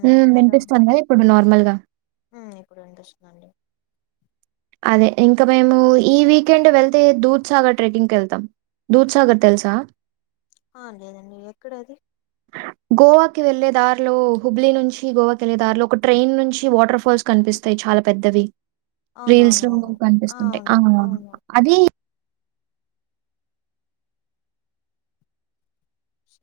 ఉమ్ ఊ విన్పిస్తుందా ఇప్పుడు నార్మల్ గా ఊ ఇప్పుడు విన్పిస్తుందండి అదే ఇంకా మేము ఈ వీకెండు వెళ్తే దూద్ సాగర్ ట్రెకింగ్ కెళ్తాం దూద్ సాగర్ తెల్సా ఆ లేదండి ఎక్కడది గోవాకి వెళ్ళే దారిలో హుబ్లీ నుంచి గోవాకి ఎళ్ళే దారిలో ఒక ట్రైన్ నుంచి వాటర్ ఫాల్స్ కన్పిస్తాయి చాలా పెద్దవి రీల్స్ లో అవునవునవును కనిపిస్తుంటాయి అవును ఆ అవును అది స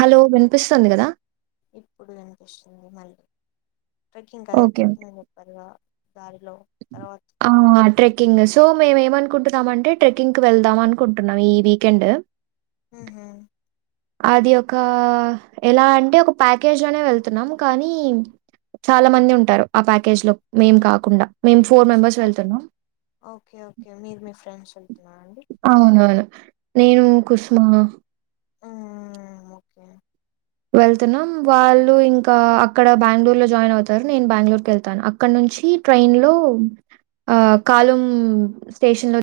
హలో విన్పిస్తుంది గదా ఇప్పుడు విన్పిస్తుంది మళ్ళీ ట్రెక్కింగ్ కదే ఓకే. ఓకే. ట్రెక్కింగ్ [inaudible] పదిగా దారిలో తర్వాత్ ఆ ట్రెక్కింగ్ సో మేము ఏమనుకుంటున్నాం అంటే ట్రెక్కింగ్కి వెళ్దాం అనుకుంటున్నాం ఈ వీకెండ్ ఉహు అది ఒక ఎలా అంటే ఒక ప్యాకేజ్ అనే వెళ్తున్నాము కానీ చాలా మంది ఉంటారు ఆ ప్యాకేజ్ లో మేం కాకుండా మేము ఫోర్ మెంబెర్స్ ఓకే వెళ్తున్నాం ఓకే ఓకే మీరు మీ ఫ్రెండ్స్ వెళ్తున్న అండి అవునవును నేను కుసుమా ఆ ఓకే వెళ్తున్నాం వాళ్ళు ఇంకా అక్కడ బెంగళూరు లో జాయిన్ అవుతారు నేను బెంగళూరుకి వెళ్తాను అక్కడ నుంచి ట్రైన్ లో ఆ కాలం స్టేషన్ లో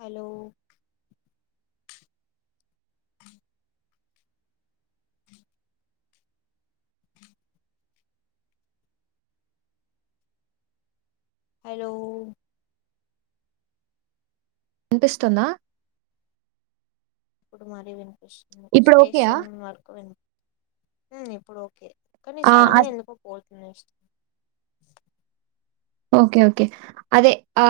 హలో అ హ హలో వినిపిస్తుందా ఇప్పుడు మరీ వినిపిస్తుంది ఇప్పుడు ఓకేయా? స్టేషన్ వరకు విన్పి ఉ ఇప్పుడు ఓకే కానీ ఆ! సడన్ గా అస్ ఎందుకో పోతుంది ఇష్ ఓకే ఓకే అదే ఆ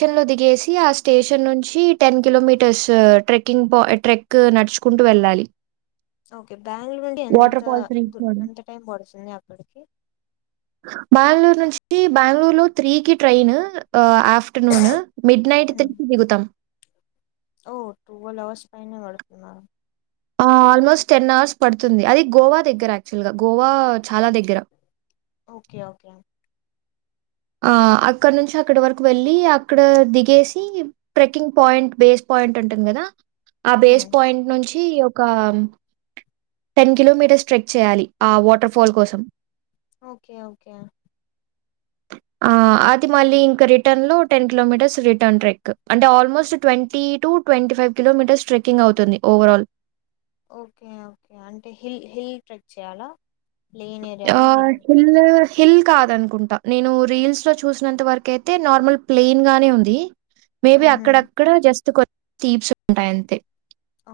ఆ, లో దిగేసి ఆ స్టేషన్ నుంచి టెన్ కిలోమీటర్స్ ట్రెక్కింగ్ ప ట్రెక్ నడుచుకుంటూ వెళ్ళాలి ఓకే బ్యాంగళూరు నుండి ఎంత వాటర్ ఫాల్స్ రీచ్ అవ్వడం. ఎంత టైం పడుతుంది అక్కడికి బెంగళూర్ నుంచి బెంగళూరులో త్రీకి train of afternoon mid night three హ్మ్ కి దిగుతాం ఓ టువెల్వ్ అవర్స్ పైనే పడుతుందా ఆ ఆల్మోస్ట్ టెన్ అవర్స్ పడుతుంది అది గోవా దగ్గర యాక్చువల్ గా గోవా చాలా దగ్గర ఓకే ఓకే ఆ అక్కడ నుంచి అక్కడి వరకు వెళ్ళి అక్కడ దిగేసి ట్రెక్కింగ్ పాయింట్ బేస్ పాయింట్ ఉంటుంది కదా ఆ హ్మ్ బేస్ పాయింట్ నుంచి ఒక టెన్ కిలోమీటర్స్ ట్రెక్ చేయాలి ఆ వాటర్ ఫాల్ కోసం ఓకే ఓకే ఆ అది మళ్ళీ ఇంకా రిటర్న్ లో టెన్ కిలోమీటర్స్ రిటర్న్ ట్రెక్ అంటే ఆల్మోస్ట్ ట్వంటీ టు ట్వీ ఫైవ్ కిలోమీటర్స్ ట్రెకింగ్ అవుతుంది ఓవర్ ఆల్ ఓకే ఓకే అంటే హిల్ హిల్ ట్రెక్ చేయాలా ప్లెయిన్ ఏరియానా హిల్ యాచుల్ ల్ హిల్ కాదనుకుంటాను నేను రీల్స్ లో చూసినంత వరకు అయితే నార్మల్ ప్లెయిన్ గానే ఉంది మేబి ఊహూ అక్కడక్కడ జస్ట్ కొ టీప్స్ ఉంటాయి అంతే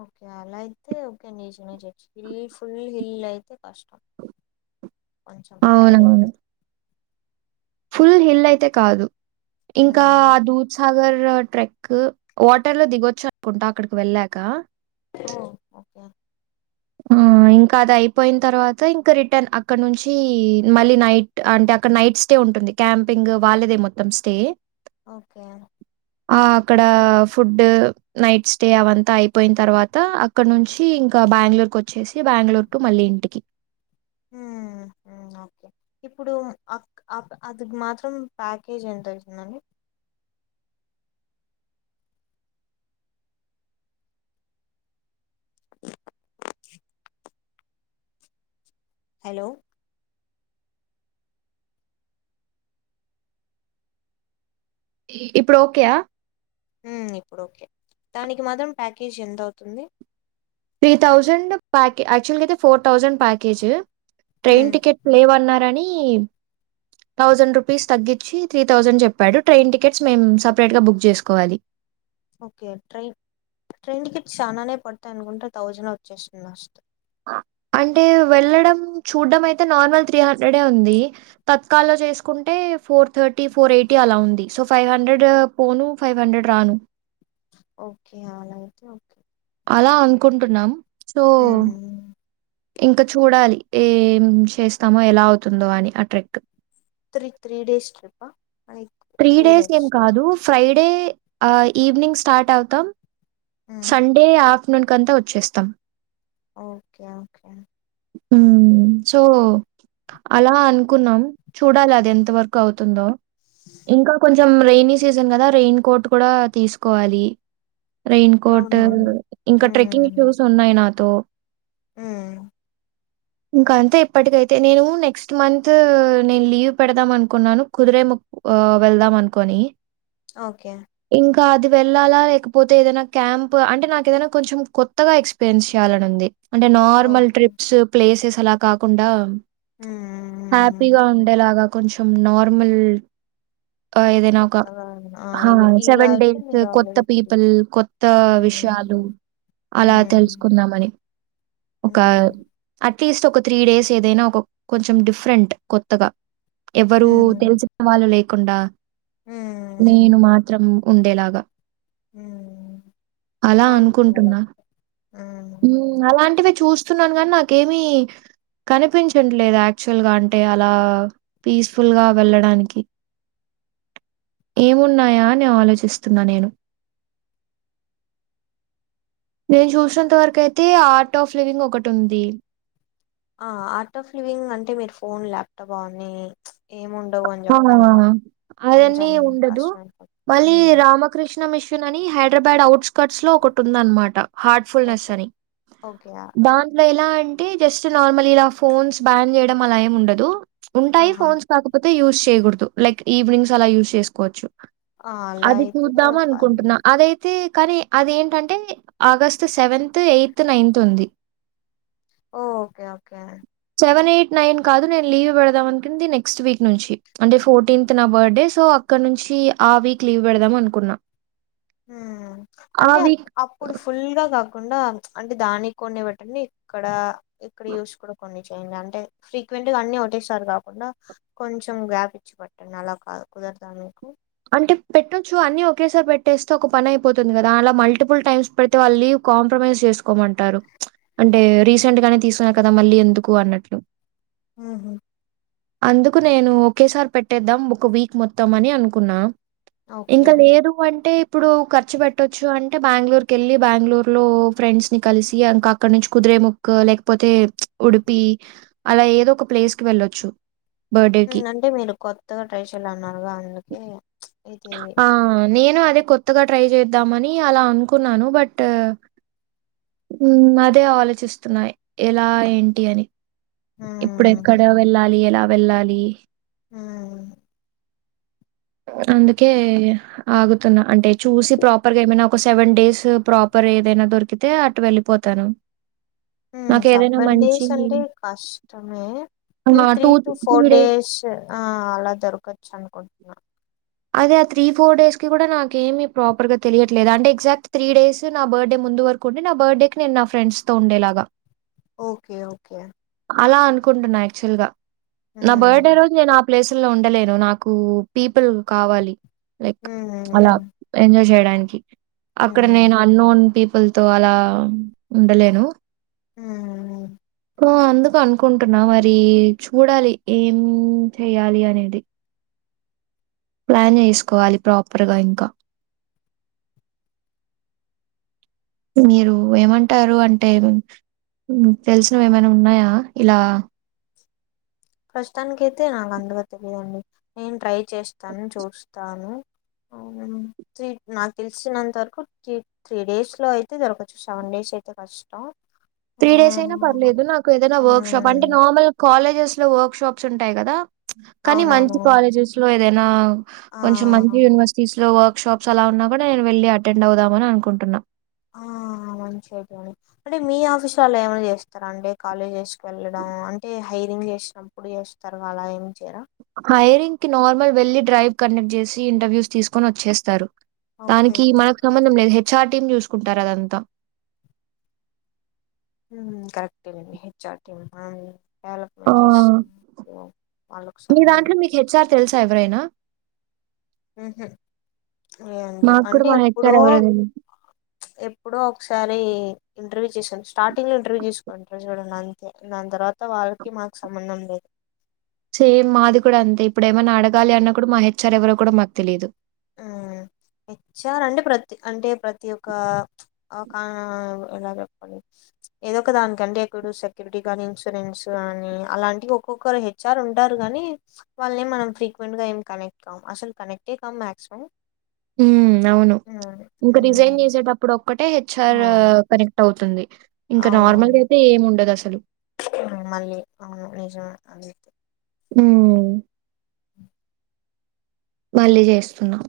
ఓకే అలా అయితే ఓకే ని చినే చేయచ్చు హిల్ ఫుల్ హిల్ అయితే కష్టం కొంచం టైర్డ్ అవునవును. అయిపోతాం ఫుల్ హిల్ అయితే కాదు ఇంకా హ్మ్ ఆ దూద్సాగర్ ట్రెక్ క్ వాటర్ లో దిగొచ్చు అనుకుంటా అక్కడికి వెళ్ళాక ఓ ఓకే ఆ ఇంకా అది అయిపోయిన తర్వాత ఇంకా రిటర్న్ అక్కడ నుంచి మళ్ళీ నైట్ అంటే అక్కడ నైట్ స్టే ఉంటుంది క్యాంపింగ్ వాళ్ళేదే మొత్తం స్టే ఓకే ఆ అక్కడ ఫుడ్ నైట్ స్టే అవంతా అయిపోయిన తర్వాత అక్కడ నుంచి ఇంకా బెంగళూరుకి వచ్చేసి బెంగళూరు టు మళ్ళీ ఇంటికి హ ఓకే ఇప్పుడు అక్ అక్ అది మాత్రం ప్యాకేజ్ ఎంత ఉంటుందండీ హలో ఇప్పుడు ఓకేయా ఉ ఇప్పుడు ఓకే దానికి మాత్రం ప్యాకేజీ ఎంత అవుతుంది త్రీ థౌజండ్ ప్యాక్ యాక్చువల్గా అయితే ఫోర్ థౌజండ్ ప్యాకేజ్ హ్మ్ ట్రైన్ టికెట్ లేవన్నారని థౌజండ్ రూపీస్ తగ్గించి త్రీ థౌజండ్ చెప్పాడు ట్రైన్ టికెట్స్ మేము సపరేట్ గా బుక్ చేసుకోవాలి ఓకే ట్రైన్ ట్రైన్ టికెట్స్ చాలానే పడతాయి అనుకుంటా థౌజండ్ వచ్చేస్తుంది ఫస్ట్ అ అంటే వెళ్ళడం చూడ్డం అయితే నార్మల్ త్రీ హండ్రెడ్ డే ఉంది తత్క లో చేసుకుంటే ఫోర్ థర్టీ ఫోర్ ఎయిటీ అలా ఉంది సో ఫైవ్ హండ్రెడ్ పోను ఫైవ్ హండ్రెడ్ రాను ఓకే అలా అయితే ఓకే అలా అనుకుంటున్నాం సో ఇంకా చూడాలి ఏం చేస్తామో ఎలా అవుతుందో అని ఆ trick three three days trip ఆ త్రీ డేస్ ఏం కాదు ఫ్రైడే ఆ ఈవినింగ్ స్టార్ట్ అవుతాం సండే అఫ్టర్నూన్ కంతా వచ్చేస్తాం ఓకే ఓకే ఉమ్ సో అలా అనుకున్నాం చూడాలి అది ఎంత వరకు అవుతుందో ఇంకా కొంచెం రెైనీ సీజన్ కదా రెయిన్ కోట్ కూడా తీసుకోవాలి రైన్ కోటు అవునవును ఇంకా ట్రెక్కింగ్ షూస్ ఉన్నాయి నాతో హు ఇంకా అంతే ఇప్పటికైతే నేను నెక్స్ట్ మంతు నేను లీవ్ పెడదాం అనుకున్నాను కుదిరే ము ఓ వెళ్దాం అనుకోని ఓకే ఇంకా అది వెళ్ళాలా లేకపోతే ఏదైనా క్యాంప్ అంటే నాకు ఏదైనా కొంచెం కొత్తగా ఎక్స్పీరియన్స్ చేయాలని ఉంది అంటే నార్మల్ ఓకే ట్రిప్స్ ప్లేసెస్ అలా కాకుండా ఆ హ్యాపీగా ఉమ్ ఉండేలాగా కొంచెం నార్మల్ ఆ ఏదైనా ఒక కొత్తగా ఆ ఒక ఇవి ఇలా సెవెన్ అయితే డేస్ మీరు కొత్త ఆల్రెడీ తిరిగి పీపుల్ కొ కొత్త విషయాలు ఉమ్ అలా ఉమ్ తెలుసుకుందామని ఒక ఉమ్ అట్లీస్ట్ ఒక త్రీ డేస్ ఏదైనా ఒక కొంచెం డిఫరెంట్ కొత్తగా ఎవ్వరు ఉమ్ తెలిసి వాళ్ళు లేకుండా నేను ఉమ్ మాత్రం ఉండేలాగా ఉమ్ అలా అవును అలా అనుకుంటున్నా ఉమ్ స్తున్నాను గాన్ నాకేమి కనిపించట్లేదు యాక్చువల్ గా అంటే అలా పీస్ఫుల్ గా వెళ్ళడాని ఏమున్నాయా అని ఆలోచిస్తున్నా నేను నేను చూసినంత వరకు అయితే ఆటో ఫ్లీవింగ్ ఒకటి ఉంది ఆ ఆటో ఫ్లీవింగ్ అంటే మీరు ఫోన్ ల్యాప్టాప్ అవన్నీ ఏముండవు అని ఆ! చెప్పారు గా అదన్నీ ఉండదు మళ్ళీ రామకృష్ణ మిషన్ అని హైదరాబాద్ అవుట్స్ కట్స్ లో ఒకటి ఉందనమాట హార్ట్ఫుల్నెస్ ఓకే అని ఓకే ఆ, దాంట్లో ఎలా అం టి జస్ట్ నార్మల్ ఇలా ఫోన్స్ బ్యాన్ చేయడం అలా ఏం ఉండదు ఉంటాయి ఆహా ఫోన్స్ కాకపోత్ తి యూస్ చేయకూడదు లైక్ ఈవినింగ్స్ అలా యూస్ చేసుకోవచ్చు ఆ, అలా అది అయితే చూద్దాం ఫైన్ అనుకుంటున్నా అదై తే కానీ అదేంటంటే ఆగస్ట్ సెవెంత్ ఎయిత్ నైన్త్ ఉంది ఓ okay okay seven eight nine కాదు నేను లీవ్ పెడదాం అనుకుంది నెక్స్ట్ వీక్ నుంచి అంటే ఫోర్టీన్త్ నా బర్త్డే సో అక్కడ నుంచి ఆ వీక్ లీవ్ పెడదాం అనుకున్న ఊ అంటే అక్ వీక్ అప్పుడు ఫుల్ గా తగ్ కుండా ప్చ్ అంటే దాన్ కొన్ని పెట్టండి ఇక్కడ ఇక్కడ యూస్ కూడ్ కొన్ని చేయండి అంటే ఫ్రీక్వెంట్ గా అన్ని ఒకటే సారి కాకుండా కొంచెం గ్యాప్ ఇచ్చి పట్టండి అలా కాదు కుదరద మీకు అంటే పెట్టొచ్చు అన్ని ఒకేసారి పెట్టేస్తే ఒక పని అయిపోతుంది కదా అలా మల్టిపుల్ టైమ్స్ ఇప్పుడైతే వాళ్ళ లీవ్ కాంప్రమైజ్ చేసుకోమంటారు అంటే రీసెంట్ గానే తీసుకున్నారు కదా మళ్ళీ ఎందుకు అన్నట్లు ఉహు అందుకు నేను ఒకేసార్ పెట్టేద్దాం ఒక వీక్ మొత్తం అని అనుకున్నా ఓకే ఇంకా లేదు అంటే ఇప్పుడు ఖర్చు పెట్టచ్చు అంటే బెంగళూరు కెళ్ళి బెంగళూరులో ఫ్రెండ్స్ ని కలిసి ఇంకా అక్కడ నుంచి కుదిరే ముక్ కూ లేకపోతే ఉడుపి అలా ఏదో ఒక ప్లేస్ కి వెళ్ళొచ్చు హు బర్త్‌డేకి. అంటే మీరు కొత్తగా ట్రై చెయ్యాల అన్నారు గా అందుకే ప్చ్ ఇది ఆ నేను అదే కొత్తగా ట్రై చేద్దామని అలా అనుకున్నాను బట్టు ఊ అదే ఆలోచిస్తున్నా ఎలా ఏంటి అని ఇప్పుడు ఉమ్ ఎక్కడ వెళ్ళాలి ఎలా వెళ్ళాలి ఊ అందుకే ఆగుతున్నా అంటే చూసి ప్రాపర్ గా ఏమైనా ఒక సెవెన్ డేస్ ప్రాపర్ ఏదైనా దొరికితే అటు వెళ్ళి పోతాను హు సబన్ డేస్ అంటే కష్టమే మే ఆ! Be three to four days తే ఆ అలా దొరకచ్చు అనుకుంటున్నా అదే ఆ త్రీ ఫోర్ డేస్ కి కూడా నాకేమి ప్రాపర్ గా తెలియట్లేదు అంటే ఎగ్జాక్ట్ త్రీ డేస్ నా బర్త్డే ముందు వరక్ కొని నా బర్త్ డే కి నేను నా ఫెండ్స్ తో ఉండేలాగా ఓకే ఓకే అలా అనుకుంటున్నా యాక్చువల్గా నా బర్త్డే ఉమ్ రోజు నేను ఆ ప్లేస్ లో ఉండలేను నాకు పీపుల్ కావాలి లైక్ అలా ఉమ్ ఎంజాయ్ చేయడానికి అక్కడ ఉమ్ నేను అన్నోన్ పీపుల్ తో అలా ఉండలేను ఊ ఓహో అందుకు అనుకుంటున్నా మరి చూడాలి ఏం చెయ్యాలి అనేది ప్లాన్ చేసుకోవాలి ప్రాపర్గా ఇంకా మీరు ఏమంటారు అంటే తెలిసినవి ఏమైనా ఉన్నాయా ఇలా ప్రస్తుతానికైతే అయితే నాకు అందగా తెలిదండి నేను ట్రై చేస్తాను చూస్తాను అవునండి త్రి నాకు తెలిసినంత వరకు ట్రి త్రీ డేస్ లో అయితే దొరకొచ్చు సెవెన్ డేస్ అయితే కష్టం త్రీ డేసే అయినా ఆ పర్లేదు నాకు ఏదైనా వర్క్ షాప్ అంటే హ్మ్ నార్మల్ కాలేజెస్ లో వర్క్ షాప్స్ ఉంటాయి కదా కానీ మంచి అవునవునవును కాలేజెస్ లో ఏదైనా ఆ కొంచెం మంచి యూనివర్సి టీస్ లో వర్క్ షాప్స్ అలా ఉన్నా కూడా నే వెళ్లి అటెండ్ అవుదామని అనుకుంటున్నా ఆ మంచిది అండి అంటే మీ ఆఫీసు వాళ్ళ ఏమైనా చేస్తారా అండి కాలేజెస్ కి వెళ్ళడం అంటే హైరింగ్ చేస్ నప్పుడు చేస్తారు అలా ఏం చేయరా హైరింగ్ కి నార్మల్ వెళ్లి డ్రైవ్ కండెక్ట్ చేసి ఇంటర్వ్యూస్ తీసుకొని వచ్చేస్తారు ఓకే దానికి మాక్ సంబంధం లేదు హెచ్ఆర్ టీం చూసుకుంటారు అదంతా హు కరెక్టే లేండి హెచ్ ఆర్ టీం అన్ ఆ! డెవలప్మెంట్ చేస్ వావ్ వాళ్లకు సంబంధం హెచ్ ఆర్ తెల్సా ఎవరైనా ఊహు ఏ అండి మాకు కూడా అంటే మా ఎప్పుడో హెచ్ఆర్ ఎవరో తెలీదు. ఎప్పుడో ఒకసారి ఇంటర్వ్యూ చేసాను స్టార్టింగ్ లో ఇంటర్వ్యూ చేసుకోని చూడండి అంతే దాని తర్వాత అంత వాళ్ళకి మాకు సంబంధం లేదు చేమ్ మాది కూడా అంతే ఇప్పుడు ఏమైనా అడగాలి అన్న కూడా మా హెచ్ఆర్ ఎవరో కూడా మాకు తెలీదు హు హెచ్ఆర్ అంటే ప్రతి అంటే ప్రతి ఒక్క ఒకా ఎలా చెప్పాలి ఏదో ఒక దానికంటే ఎక్కడు సెక్యూరిటీ కాని ఇన్సూరెన్స్ కానీ అలాంటివి ఒక్కొక్కరు హె చ్చారు ఉంటారు కానీ వాళ్ళని మనం ఫ్రీక్వెంట్గా ఏమి కనెక్ట్ కాం అసలు కనెక్టే కామ్ మా సో ఊమ్ అవును ఇంక రిజైన్ హ్మ్ చేసేటప్పు ఇప్పుడు ఒక్కటే ఆ హెచ్ఆర్ కనెక్ట్ అవుతుంది ఇంకా నార్మల్ అవునవును అయితే ఏముండదు అసలు మళ్ళీ అవును నిజమే అది ఊ హ [inaudible] మళ్ళీ చేస్తున్నాం